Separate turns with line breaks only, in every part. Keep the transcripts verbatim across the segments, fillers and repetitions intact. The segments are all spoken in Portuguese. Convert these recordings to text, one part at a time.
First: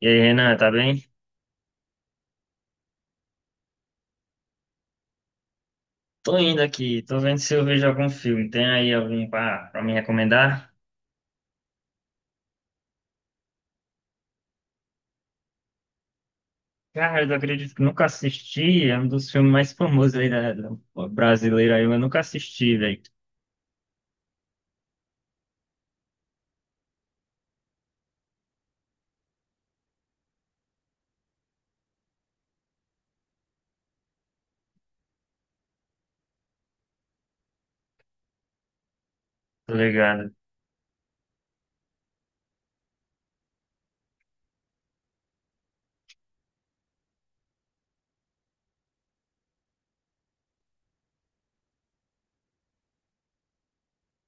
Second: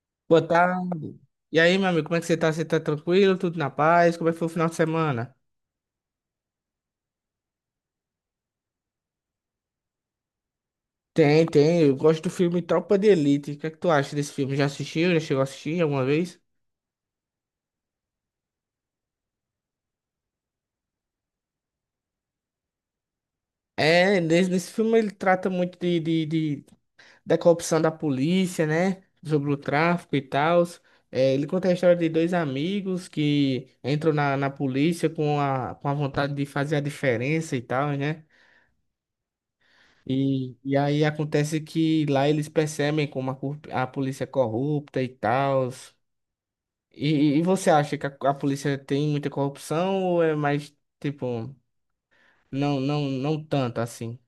E aí,
Boa
Renan, tá bem?
tarde. E aí, meu amigo, como é que você tá? Você tá tranquilo? Tudo na paz? Como é que foi o final de semana?
Tô indo aqui, tô vendo se eu vejo algum filme. Tem aí algum pra, pra me recomendar?
Tem, tem. Eu gosto do filme Tropa de Elite. O que é que tu acha desse filme? Já assistiu? Já chegou a assistir alguma vez?
Cara, eu acredito que nunca assisti. É um dos filmes mais famosos aí da, da brasileira aí, mas eu nunca assisti, velho.
É, nesse, nesse filme ele trata muito de, de, de- da corrupção da polícia, né? Sobre o tráfico e tal. Ele conta a história de dois amigos que entram na, na polícia com a, com a vontade de fazer a diferença e tal, né?
Tá ligado?
E, e aí acontece que lá eles percebem como a, corrup- a polícia é corrupta e tal. E, e você acha que a, a polícia tem muita corrupção ou é mais, tipo, não, não, não tanto assim?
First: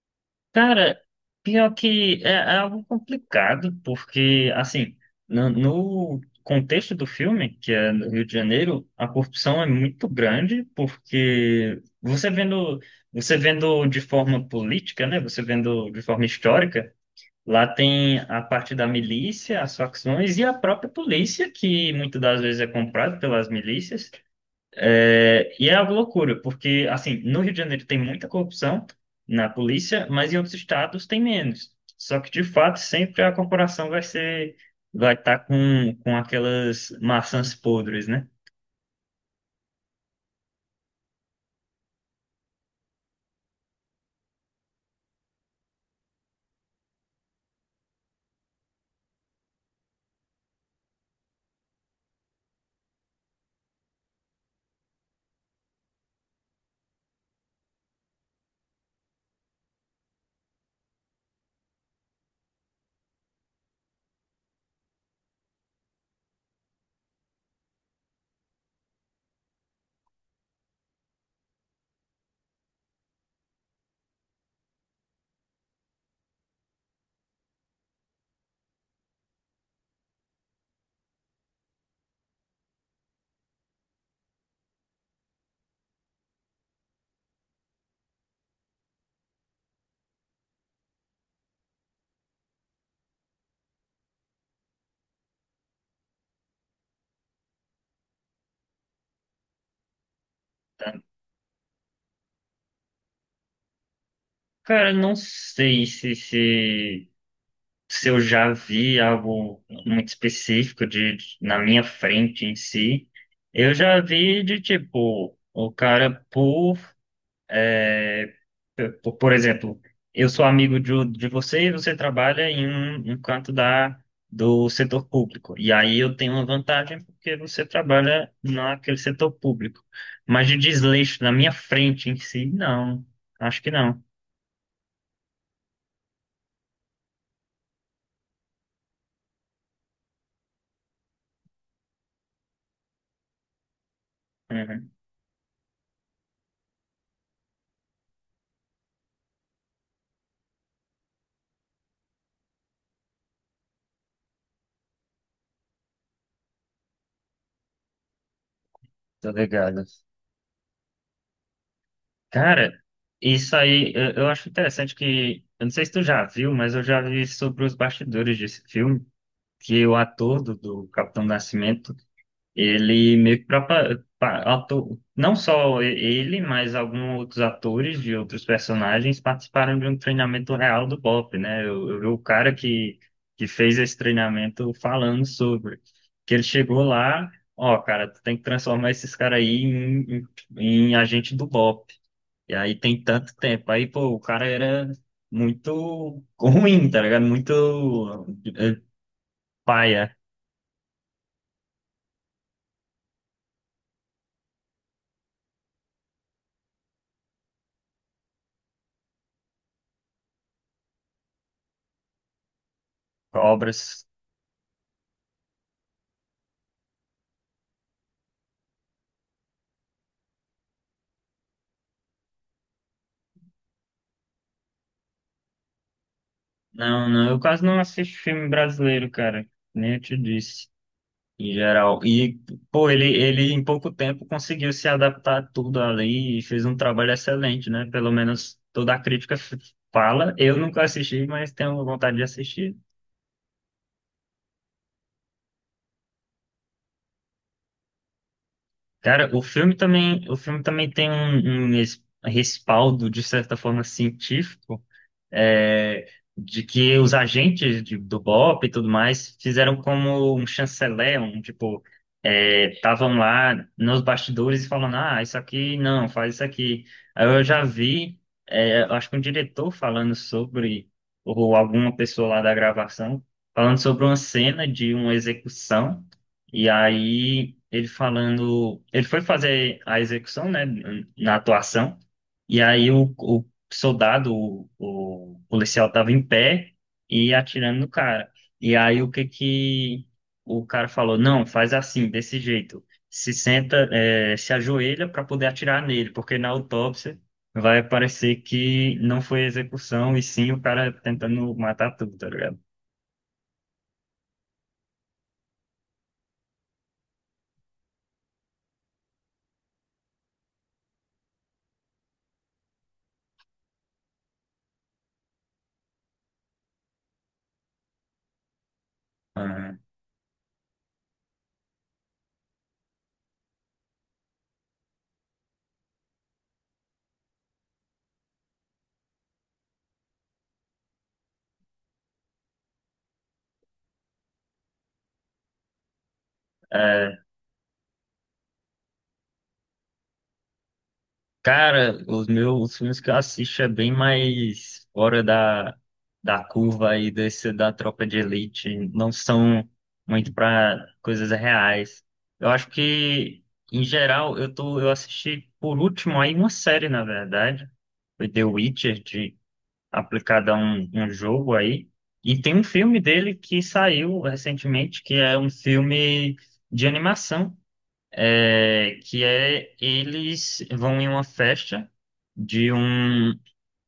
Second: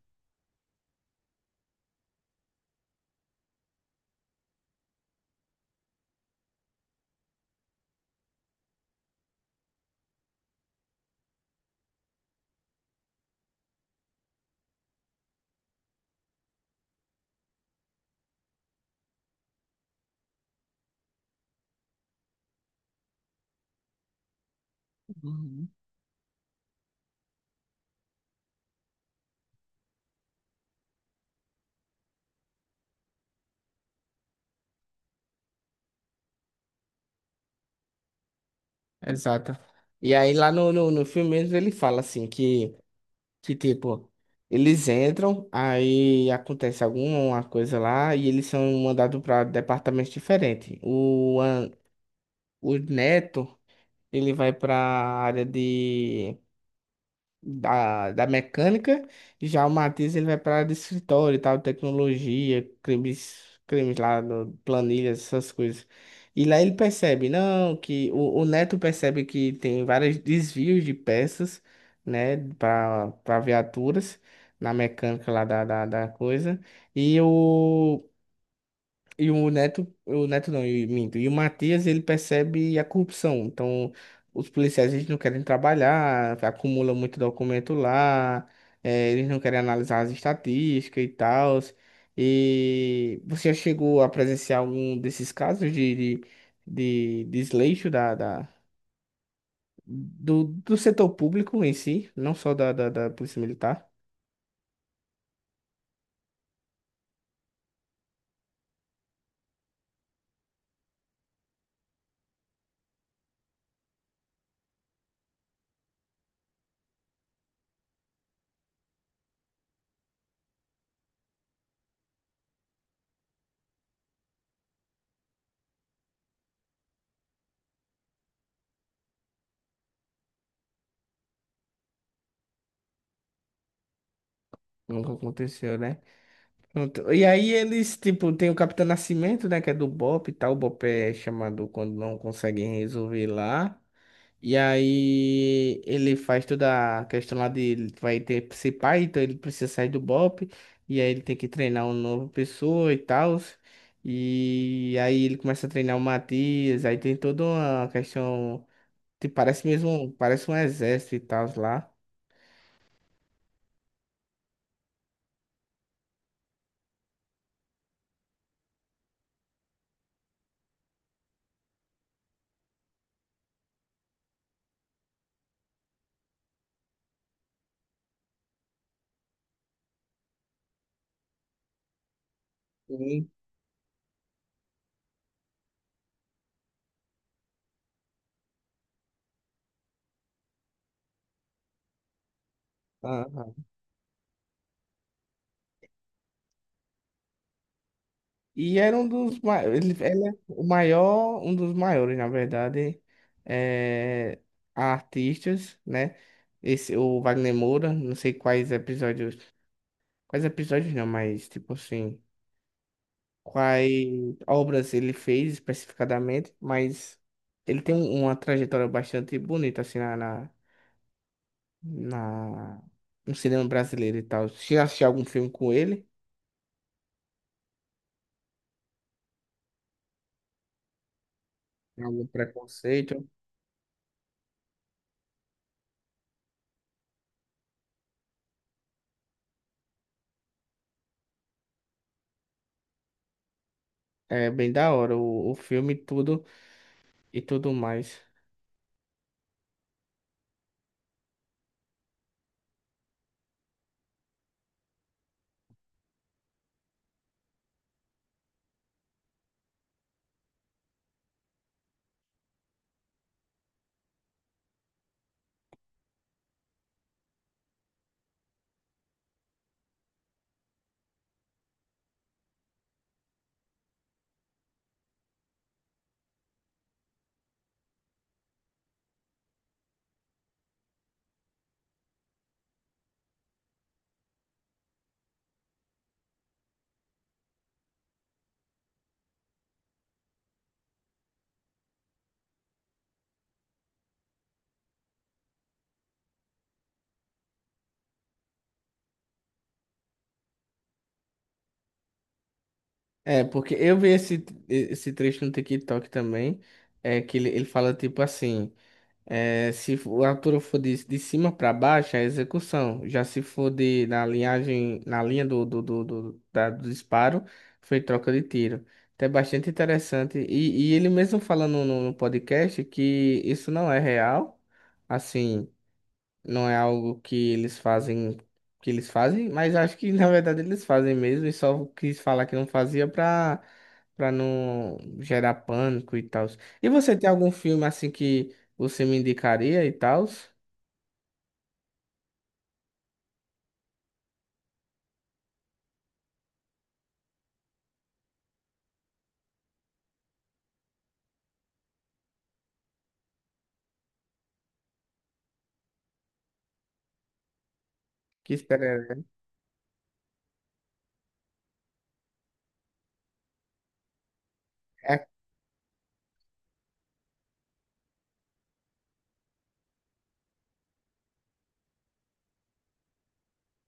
Cara, pior que é, é algo complicado, porque, assim, no, no contexto do filme, que é no Rio de Janeiro, a corrupção é muito grande, porque você vendo, você vendo de forma política, né? Você vendo de forma histórica. Lá tem a parte da milícia, as facções e a própria polícia, que muitas das vezes é comprada pelas milícias. É, e
Uhum.
é uma loucura, porque, assim, no Rio de Janeiro tem muita corrupção na polícia, mas em outros estados tem menos. Só que, de fato, sempre a corporação vai ser, vai estar com, com aquelas maçãs podres, né?
Exato. E aí lá no, no, no filme mesmo ele fala assim que, que tipo, eles entram, aí acontece alguma coisa lá e eles são mandados para departamentos diferentes. O, An- o Neto, ele vai para área de da, da mecânica, já o Matias ele vai para área de escritório e tal, tecnologia, crimes, crimes lá, no- planilhas, essas coisas. E lá ele percebe, não, que o, o Neto percebe que tem vários desvios de peças, né, para para viaturas na mecânica lá da, da, da coisa. E o e o Neto, o Neto não, eu minto. E o Matias, ele percebe a corrupção. Então, os policiais, eles não querem trabalhar, acumulam muito documento lá, eh, eles não querem analisar as estatísticas e tal. E você já chegou a presenciar algum desses casos de, de, de desleixo da, da, do, do
Tá?
setor público em si, não só da, da, da Polícia Militar?
Cara, não sei se, se se eu já vi algo muito específico de, de- na minha frente em si. Eu já vi de tipo, o cara por, por, por exemplo, eu sou amigo de, de você e você trabalha em um, um canto da do setor público. E aí eu tenho uma vantagem porque você trabalha naquele setor público. Mas de desleixo na minha frente em si, não. Acho que não.
Nunca aconteceu, né? Pronto. E aí eles, tipo, tem o Capitão Nascimento, né, que é do BOPE e tal. O BOPE é chamado quando não conseguem resolver lá. E
Uhum,
aí ele faz toda a questão lá de ele vai ter que ser pai, então ele precisa sair do BOPE. E aí ele tem que treinar uma nova pessoa e tal. E aí ele começa a treinar o Matias. Aí tem toda uma questão,
tô
tipo, parece
ligado.
mesmo, parece um exército e tal lá.
Cara, isso aí, eu, eu acho interessante que, eu não sei se tu já viu, mas eu já vi sobre os bastidores desse filme, que o ator do, do Capitão Nascimento, ele meio que propa- pa- ator, não só e- ele, mas alguns outros atores de outros personagens participaram de um treinamento real do BOP, né? Eu, eu vi o cara que,
Sim.
que fez esse treinamento falando sobre, que ele chegou lá, ó, cara, tu tem que transformar esses caras aí em, em, em agente do BOP. E aí tem tanto tempo. Aí, pô, o cara era muito ruim, tá ligado? Muito
E
eh,
era um dos maiores, ele,
paia,
ele é o maior, um dos maiores, na verdade, é, artistas, né? Esse, o Wagner Moura, não sei quais episódios, quais episódios não, mas tipo assim,
obras.
quais obras ele fez especificadamente, mas ele tem uma trajetória bastante bonita, assim, na, na, na- no cinema brasileiro e tal. Se assistir algum filme com ele,
Não, não, eu quase não assisto filme brasileiro, cara. Nem eu te disse, em geral.
algum
E, pô, ele,
preconceito,
ele em pouco tempo conseguiu se adaptar a tudo ali e fez um trabalho excelente, né? Pelo menos toda a crítica f- fala. Eu nunca assisti, mas tenho vontade de assistir.
é bem da hora, o, o filme e tudo. E tudo mais.
Cara, o filme também, o filme também tem um, um es- respaldo, de certa forma, científico é, de que os agentes de- do B O P e tudo mais fizeram como um chanceler, um tipo, estavam lá nos bastidores falando, ah, isso aqui não, faz isso aqui. Aí eu já vi, é, eu acho que um diretor falando sobre, ou alguma pessoa lá da gravação, falando sobre uma cena de uma execução, e aí ele falando, ele foi fazer a execução, né, na atuação, e aí o, o soldado, o, o policial tava em pé e atirando no cara. E aí o que que o cara falou? Não, faz assim, desse jeito. Se senta, é, se ajoelha para poder atirar nele, porque na autópsia vai aparecer que não foi execução e sim o cara tentando matar tudo, tá ligado?
É, porque eu vi esse, esse trecho no TikTok também, é que ele, ele fala tipo assim, é, se o altura for de, de cima para baixo, é execução. Já se for de, na linhagem, na linha do, do, do, do, da- do disparo, foi troca de tiro. Então é bastante
Aham.
interessante. E, e ele mesmo falando no, no podcast que isso não é real, assim... Não é algo que eles fazem, que eles fazem, mas acho que na verdade eles fazem mesmo e só quis falar que não fazia pra, pra não gerar pânico e tal. E você tem algum filme assim que você me indicaria e tal?
Cara, os meus os filmes que eu assisto é bem mais fora da, da curva aí desse da Tropa de Elite. Não são muito para coisas reais. Eu acho que, em geral, eu tô, eu assisti por último aí uma série, na verdade. Foi The
Que
Witcher,
espera,
de, aplicada a um, um jogo aí. E tem um filme dele que saiu recentemente, que
é,
é um filme de animação é, que é eles vão em uma festa de um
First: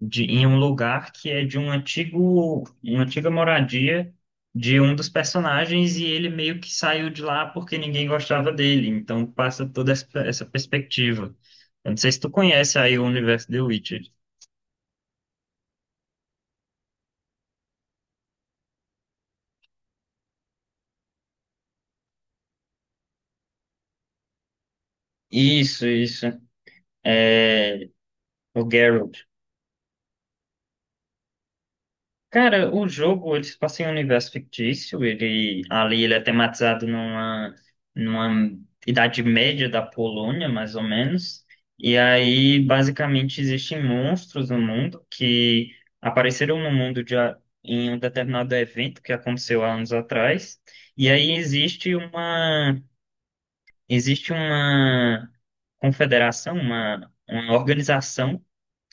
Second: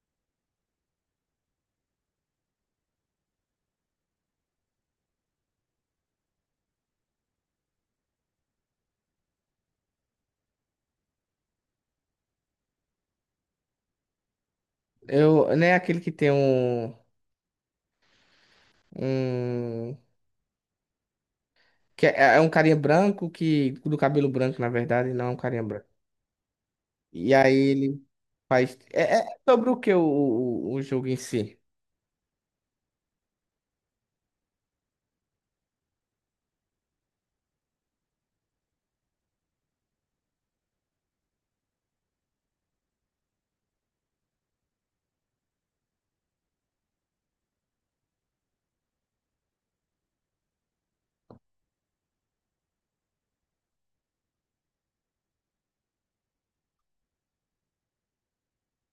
de, em um lugar que é de um antigo uma antiga moradia de um dos personagens e ele meio que saiu de lá porque ninguém gostava dele. Então passa toda essa, essa perspectiva. Eu não sei se tu conhece aí o universo The Witcher.
eu, não é aquele que tem um, um que é, é um carinha branco que do cabelo branco, na verdade, não é um carinha
Isso,
branco.
isso.
E aí
É,
ele
o
faz é,
Geralt.
é sobre o que o, o, o jogo em si?
Cara, o jogo, ele se passa em um universo fictício, ele ali ele é tematizado numa, numa idade média da Polônia, mais ou menos. E aí, basicamente, existem monstros no mundo que apareceram no mundo de, a- em um determinado evento que aconteceu há anos atrás. E aí existe uma existe uma confederação, uma, uma organização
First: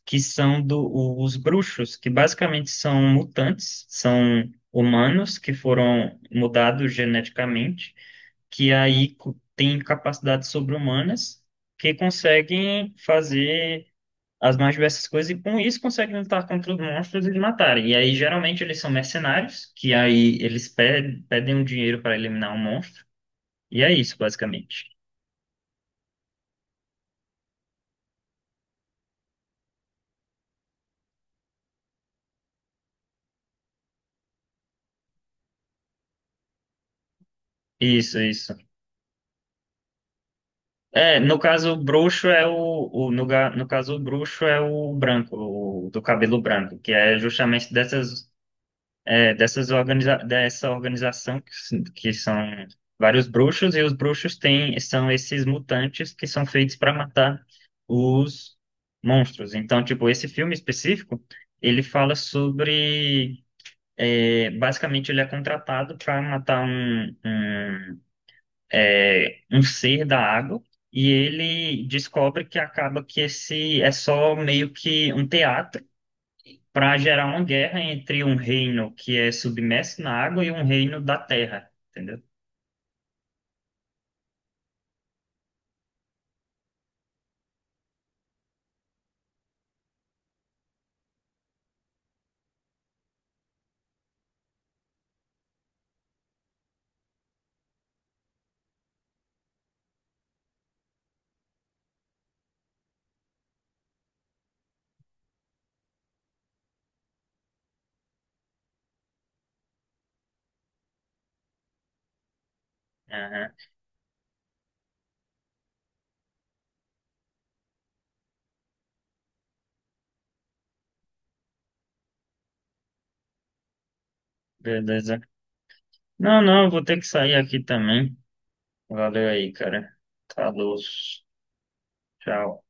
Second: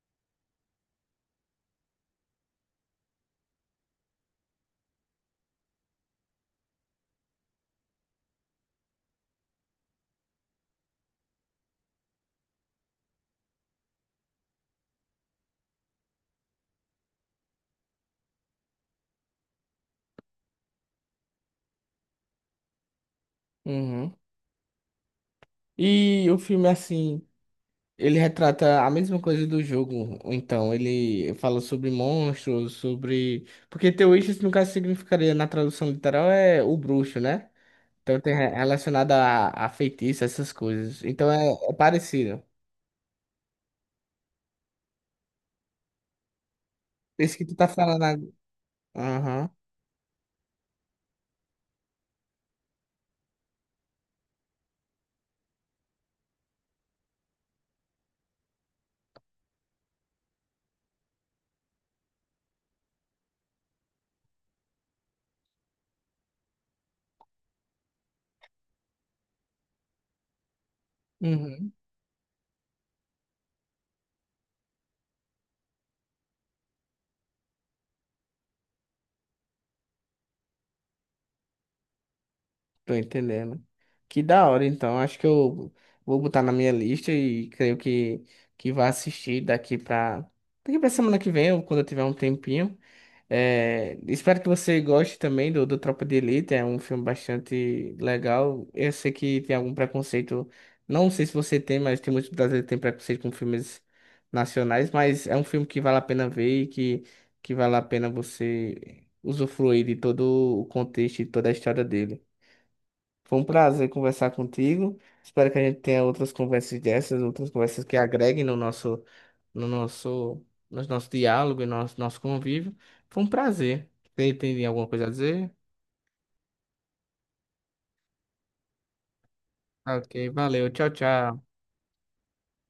que são do, os bruxos, que basicamente são mutantes, são humanos que foram mudados geneticamente, que aí co- têm capacidades sobre-humanas, que conseguem fazer as mais diversas coisas e com isso conseguem lutar contra os monstros e os matarem. E aí geralmente eles são mercenários, que aí eles pedem, pedem um dinheiro para eliminar um monstro. E é
Uhum.
isso, basicamente.
E o filme, assim, ele retrata a mesma coisa do jogo. Então, ele fala sobre monstros, sobre. Porque The Witches, no caso, significaria, na tradução literal, é o bruxo, né? Então,
Isso,
tem re-
isso.
relacionado a, a feitiço, essas coisas.
É,
Então,
no
é, é
caso, o bruxo
parecido.
é o, o no, ga- no caso, o bruxo é o branco, o do cabelo branco, que é
Esse que tu tá
justamente
falando
dessas,
agora.
é,
Aham.
dessas organiza, dessa organização que, s- que são vários bruxos, e os bruxos têm, são esses mutantes que são feitos para matar os monstros. Então, tipo, esse filme específico, ele fala sobre, é, basicamente, ele é contratado para matar um um um ser da água e
Uhum.
ele descobre que acaba que esse é só meio que um teatro para gerar uma guerra entre um reino que é submerso na água e um reino da terra, entendeu?
Tô entendendo. Que da hora, então. Acho que eu vou botar na minha lista e creio que, que vai assistir daqui pra. Daqui pra semana que vem, ou quando eu tiver um tempinho. É, espero que você goste também do, do Tropa de Elite, é um filme bastante legal. Eu sei que tem algum preconceito, não sei se você tem, mas tem muitos brasileiros que têm preconceito com filmes nacionais, mas é um filme que vale a pena ver e que, que vale a pena você usufruir de todo o contexto e toda a história dele. Foi um
Aham,
prazer conversar contigo. Espero que a gente tenha outras conversas dessas, outras conversas que agreguem no nosso, no nosso, no nosso diálogo e nosso, nosso convívio. Foi um prazer. Tem, tem alguma coisa a
beleza.
dizer?
Não, não, eu vou ter que sair aqui também. Valeu aí, cara.
Ok, valeu.
Falou.
Tchau, tchau.
Tchau.